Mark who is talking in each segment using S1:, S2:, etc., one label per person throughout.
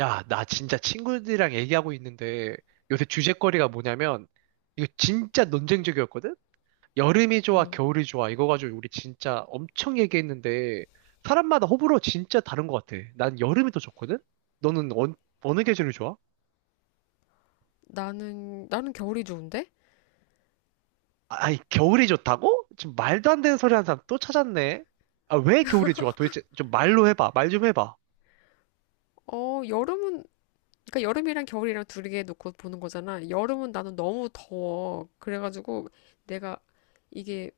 S1: 야, 나 진짜 친구들이랑 얘기하고 있는데 요새 주제거리가 뭐냐면 이거 진짜 논쟁적이었거든? 여름이 좋아,
S2: 음.
S1: 겨울이 좋아 이거 가지고 우리 진짜 엄청 얘기했는데 사람마다 호불호 진짜 다른 것 같아. 난 여름이 더 좋거든? 너는 어느 계절이 좋아?
S2: 나는 겨울이 좋은데?
S1: 아, 아니, 겨울이 좋다고? 지금 말도 안 되는 소리 하는 사람 또 찾았네. 아, 왜 겨울이 좋아? 도대체 좀 말로 해봐. 말 좀 해봐.
S2: 여름은, 그러니까 여름이랑 겨울이랑 둘개 놓고 보는 거잖아. 여름은 나는 너무 더워. 그래가지고 내가 이게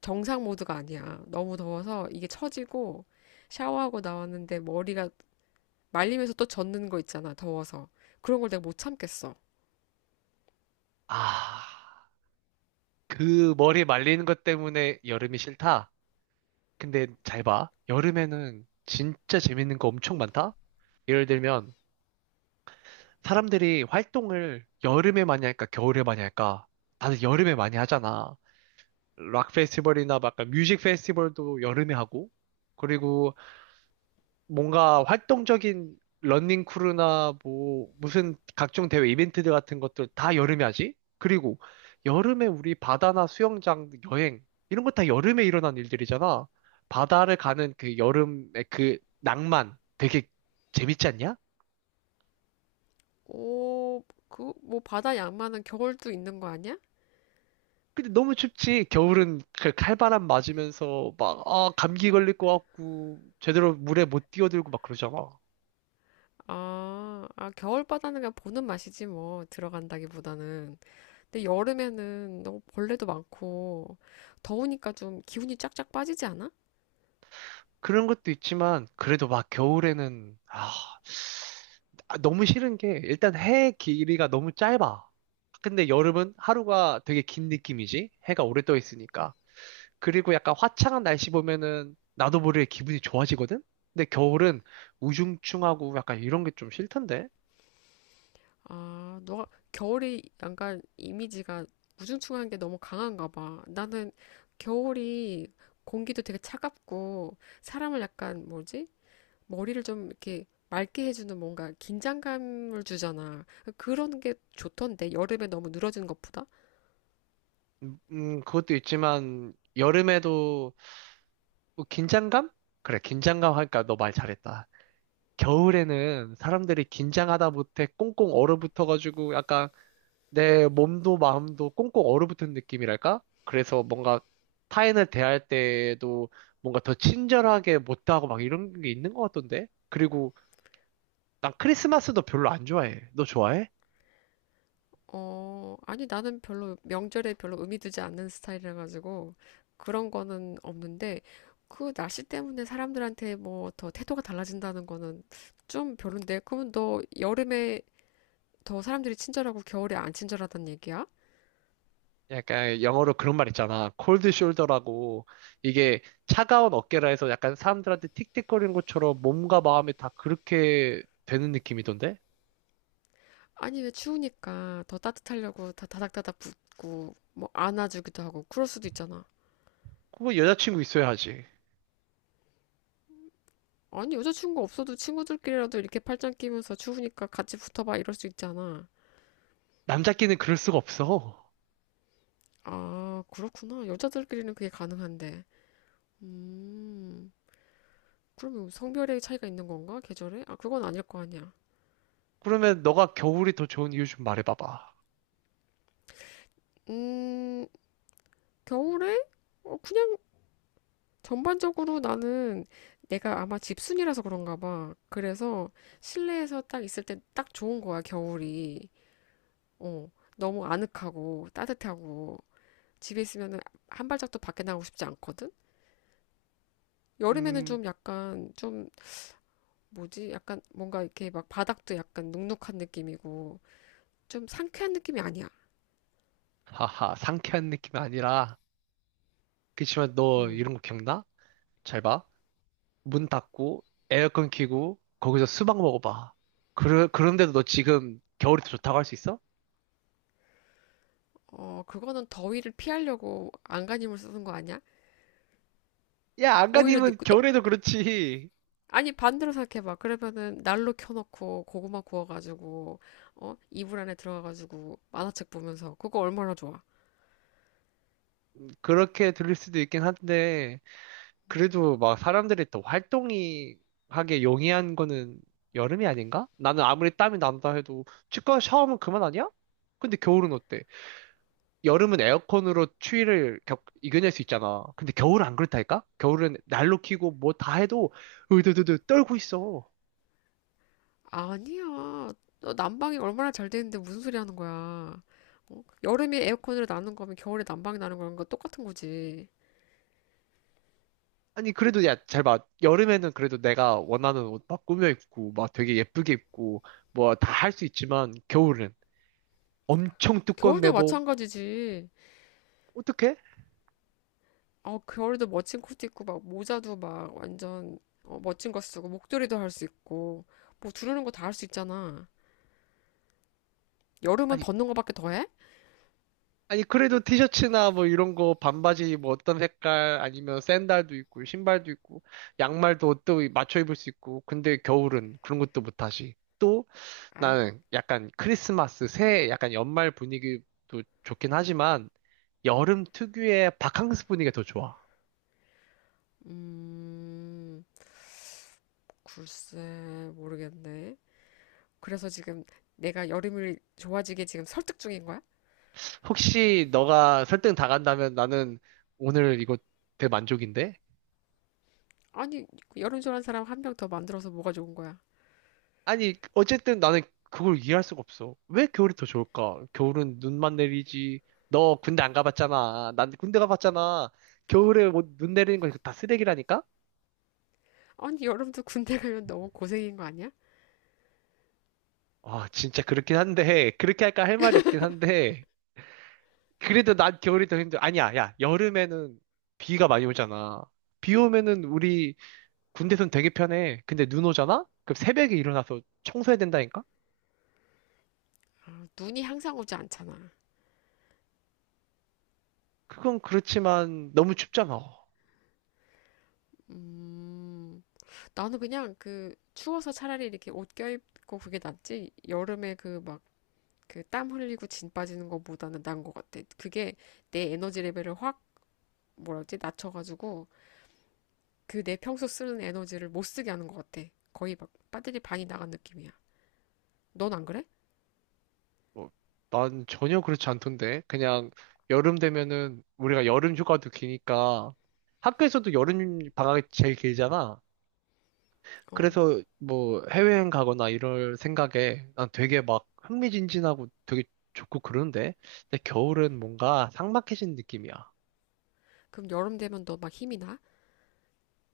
S2: 정상 모드가 아니야. 너무 더워서 이게 처지고 샤워하고 나왔는데 머리가 말리면서 또 젖는 거 있잖아. 더워서. 그런 걸 내가 못 참겠어.
S1: 아, 그 머리 말리는 것 때문에 여름이 싫다? 근데 잘 봐. 여름에는 진짜 재밌는 거 엄청 많다? 예를 들면, 사람들이 활동을 여름에 많이 할까, 겨울에 많이 할까? 다들 여름에 많이 하잖아. 락 페스티벌이나 막 약간 뮤직 페스티벌도 여름에 하고, 그리고 뭔가 활동적인 러닝 크루나 뭐 무슨 각종 대회 이벤트들 같은 것들 다 여름에 하지? 그리고 여름에 우리 바다나 수영장 여행 이런 거 다 여름에 일어난 일들이잖아. 바다를 가는 그 여름의 그 낭만 되게 재밌지 않냐?
S2: 오, 그, 뭐 바다 양만한 겨울도 있는 거 아니야?
S1: 근데 너무 춥지. 겨울은 그 칼바람 맞으면서 막 아, 감기 걸릴 것 같고 제대로 물에 못 뛰어들고 막 그러잖아.
S2: 아, 아, 겨울 바다는 그냥 보는 맛이지 뭐. 들어간다기보다는. 근데 여름에는 너무 벌레도 많고 더우니까 좀 기운이 쫙쫙 빠지지 않아?
S1: 그런 것도 있지만 그래도 막 겨울에는 아, 너무 싫은 게 일단 해 길이가 너무 짧아. 근데 여름은 하루가 되게 긴 느낌이지. 해가 오래 떠 있으니까. 그리고 약간 화창한 날씨 보면은 나도 모르게 기분이 좋아지거든. 근데 겨울은 우중충하고 약간 이런 게 좀 싫던데.
S2: 아, 너가 겨울이 약간 이미지가 우중충한 게 너무 강한가 봐. 나는 겨울이 공기도 되게 차갑고 사람을 약간 뭐지? 머리를 좀 이렇게 맑게 해주는 뭔가 긴장감을 주잖아. 그러니까 그런 게 좋던데 여름에 너무 늘어지는 것보다?
S1: 그것도 있지만 여름에도 뭐 긴장감? 그래, 긴장감 하니까 너 말 잘했다. 겨울에는 사람들이 긴장하다 못해 꽁꽁 얼어붙어가지고 약간 내 몸도 마음도 꽁꽁 얼어붙은 느낌이랄까? 그래서 뭔가 타인을 대할 때에도 뭔가 더 친절하게 못하고 막 이런 게 있는 것 같던데? 그리고 난 크리스마스도 별로 안 좋아해. 너 좋아해?
S2: 어, 아니, 나는 별로 명절에 별로 의미 두지 않는 스타일이라 가지고 그런 거는 없는데 그 날씨 때문에 사람들한테 뭐 더 태도가 달라진다는 거는 좀 별론데 그러면 너 여름에 더 사람들이 친절하고 겨울에 안 친절하단 얘기야?
S1: 약간 영어로 그런 말 있잖아. 콜드 숄더라고. 이게 차가운 어깨라 해서 약간 사람들한테 틱틱거리는 것처럼 몸과 마음이 다 그렇게 되는 느낌이던데?
S2: 아니, 왜 추우니까 더 따뜻하려고 다 다닥다닥 붙고 뭐 안아주기도 하고 그럴 수도 있잖아.
S1: 그거 여자친구 있어야 하지.
S2: 아니, 여자친구 없어도 친구들끼리라도 이렇게 팔짱 끼면서 추우니까 같이 붙어봐 이럴 수 있잖아.
S1: 남자끼는 그럴 수가 없어.
S2: 아, 그렇구나. 여자들끼리는 그게 가능한데. 음, 그러면 성별의 차이가 있는 건가? 계절에? 아, 그건 아닐 거 아니야.
S1: 그러면 너가 겨울이 더 좋은 이유 좀 말해봐봐.
S2: 음, 겨울에? 어, 그냥 전반적으로 나는 내가 아마 집순이라서 그런가 봐. 그래서 실내에서 딱 있을 때 딱 좋은 거야, 겨울이. 어, 너무 아늑하고 따뜻하고 집에 있으면은 한 발짝도 밖에 나가고 싶지 않거든? 여름에는
S1: 음,
S2: 좀 약간 좀 뭐지? 약간 뭔가 이렇게 막 바닥도 약간 눅눅한 느낌이고 좀 상쾌한 느낌이 아니야.
S1: 하하, 상쾌한 느낌이 아니라. 그치만 너
S2: 음.
S1: 이런 거 기억나? 잘 봐. 문 닫고, 에어컨 켜고, 거기서 수박 먹어봐. 그런데도 너 지금 겨울이 더 좋다고 할 수 있어?
S2: 어, 그거는 더위를 피하려고 안간힘을 쓰는 거 아니야?
S1: 야,
S2: 오히려
S1: 안가님은 겨울에도 그렇지.
S2: 아니, 반대로 생각해봐. 그러면은 난로 켜놓고 고구마 구워가지고, 어? 이불 안에 들어가가지고 만화책 보면서 그거 얼마나 좋아?
S1: 그렇게 들릴 수도 있긴 한데, 그래도 막 사람들이 더 활동이 하게 용이한 거는 여름이 아닌가? 나는 아무리 땀이 난다 해도 치과 샤워하면 그만 아니야? 근데 겨울은 어때? 여름은 에어컨으로 이겨낼 수 있잖아. 근데 겨울은 안 그렇다니까? 겨울은 난로 켜고 뭐 다 해도 으드드드 떨고 있어.
S2: 아니야. 너 난방이 얼마나 잘 되는데 무슨 소리 하는 거야? 어? 여름에 에어컨으로 나는 거면 겨울에 난방이 나는 거랑 똑같은 거지.
S1: 아니 그래도 야 잘 봐. 여름에는 그래도 내가 원하는 옷 막 꾸며 입고 막 되게 예쁘게 입고 뭐 다 할 수 있지만 겨울은 엄청 두꺼운
S2: 겨울도
S1: 내복
S2: 마찬가지지.
S1: 어떡해?
S2: 어, 겨울도 멋진 코트 입고 막 모자도 막 완전 어, 멋진 거 쓰고 목도리도 할 수 있고 뭐 두르는 거 다 할 수 있잖아. 여름은
S1: 아니
S2: 벗는 거밖에 더 해?
S1: 아니, 그래도 티셔츠나 뭐 이런 거, 반바지 뭐 어떤 색깔, 아니면 샌들도 있고, 신발도 있고, 양말도 또 맞춰 입을 수 있고, 근데 겨울은 그런 것도 못하지. 또
S2: 아이,
S1: 나는 약간 크리스마스, 새해 약간 연말 분위기도 좋긴 하지만, 여름 특유의 바캉스 분위기가 더 좋아.
S2: 음, 글쎄 모르겠네. 그래서 지금 내가 여름을 좋아지게 지금 설득 중인 거야?
S1: 혹시 너가 설득 다 간다면 나는 오늘 이거 대만족인데?
S2: 아니, 여름 좋아하는 사람 1명 더 만들어서 뭐가 좋은 거야?
S1: 아니, 어쨌든 나는 그걸 이해할 수가 없어. 왜 겨울이 더 좋을까? 겨울은 눈만 내리지. 너 군대 안 가봤잖아. 난 군대 가봤잖아. 겨울에 뭐 눈 내리는 거 다 쓰레기라니까?
S2: 아니, 여름도 군대 가면 너무 고생인 거 아니야?
S1: 아, 진짜 그렇긴 한데, 그렇게 할까 할 말이 없긴 한데, 그래도 난 겨울이 더 힘들어. 아니야, 야, 여름에는 비가 많이 오잖아. 비 오면은 우리 군대선 되게 편해. 근데 눈 오잖아? 그럼 새벽에 일어나서 청소해야 된다니까?
S2: 아, 눈이 항상 오지 않잖아.
S1: 그건 그렇지만 너무 춥잖아.
S2: 음. 나는 그냥 그 추워서 차라리 이렇게 옷 껴입고 그게 낫지. 여름에 그 막 그 땀 흘리고 진 빠지는 것보다는 나은 것 같아. 그게 내 에너지 레벨을 확 뭐라 지 낮춰가지고 그 내 평소 쓰는 에너지를 못 쓰게 하는 것 같아. 거의 막 배터리 반이 나간 느낌이야. 넌 안 그래?
S1: 뭐, 난 전혀 그렇지 않던데. 그냥 여름 되면은 우리가 여름 휴가도 기니까 학교에서도 여름 방학이 제일 길잖아.
S2: 어.
S1: 그래서 뭐 해외여행 가거나 이럴 생각에 난 되게 막 흥미진진하고 되게 좋고 그러는데. 근데 겨울은 뭔가 삭막해진 느낌이야.
S2: 그럼 여름 되면 너 막 힘이 나?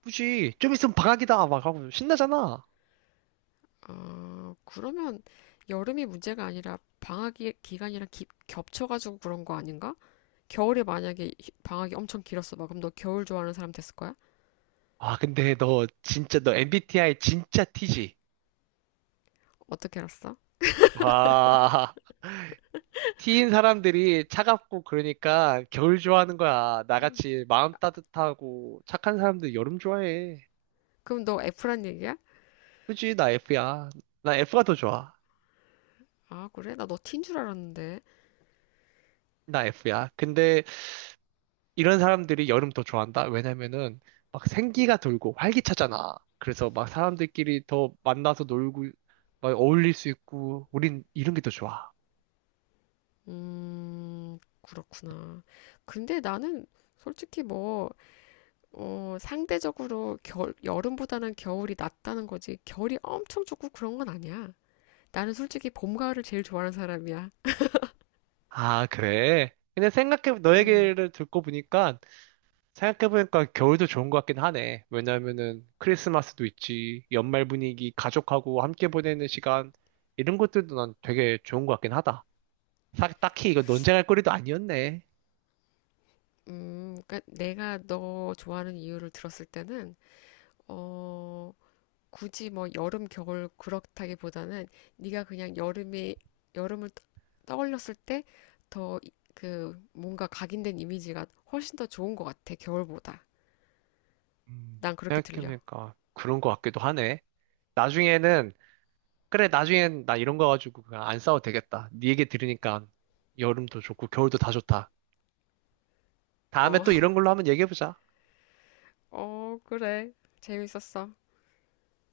S1: 굳이 좀 있으면 방학이다 막 하고 신나잖아.
S2: 아, 그러면 여름이 문제가 아니라 방학 기간이랑 겹쳐가지고 그런 거 아닌가? 겨울에 만약에 방학이 엄청 길었어. 막 그럼 너 겨울 좋아하는 사람 됐을 거야?
S1: 아, 근데 너 진짜 너 MBTI 진짜 T지?
S2: 어떻게 알았어?
S1: 와. T인 사람들이 차갑고 그러니까 겨울 좋아하는 거야. 나같이 마음 따뜻하고 착한 사람들 여름 좋아해.
S2: 그럼 너 F란 얘기야?
S1: 그지? 나 F야. 나 F가 더 좋아.
S2: 아, 그래? 나 너 T인 줄 알았는데.
S1: 나 F야. 근데 이런 사람들이 여름 더 좋아한다? 왜냐면은 막 생기가 돌고 활기차잖아. 그래서 막 사람들끼리 더 만나서 놀고 막 어울릴 수 있고 우린 이런 게 더 좋아.
S2: 그렇구나. 근데 나는 솔직히 뭐, 어, 상대적으로 겨울, 여름보다는 겨울이 낫다는 거지. 겨울이 엄청 좋고 그런 건 아니야. 나는 솔직히 봄, 가을을 제일 좋아하는 사람이야.
S1: 아, 그래? 근데 너
S2: 음,
S1: 얘기를 듣고 보니까 생각해보니까 겨울도 좋은 것 같긴 하네. 왜냐면은 크리스마스도 있지, 연말 분위기, 가족하고 함께 보내는 시간, 이런 것들도 난 되게 좋은 것 같긴 하다. 딱히 이거 논쟁할 거리도 아니었네.
S2: 그러니까 내가 너 좋아하는 이유를 들었을 때는, 어, 굳이 뭐 여름, 겨울 그렇다기보다는 네가 그냥 여름에 여름을 떠올렸을 때 더 그 뭔가 각인된 이미지가 훨씬 더 좋은 것 같아, 겨울보다. 난 그렇게 들려.
S1: 생각해보니까 그런 것 같기도 하네. 나중에는, 그래, 나중엔 나 이런 거 가지고 그냥 안 싸워도 되겠다. 네 얘기 들으니까 여름도 좋고 겨울도 다 좋다. 다음에
S2: 어,
S1: 또 이런 걸로 한번 얘기해보자.
S2: 어, 그래. 재밌었어.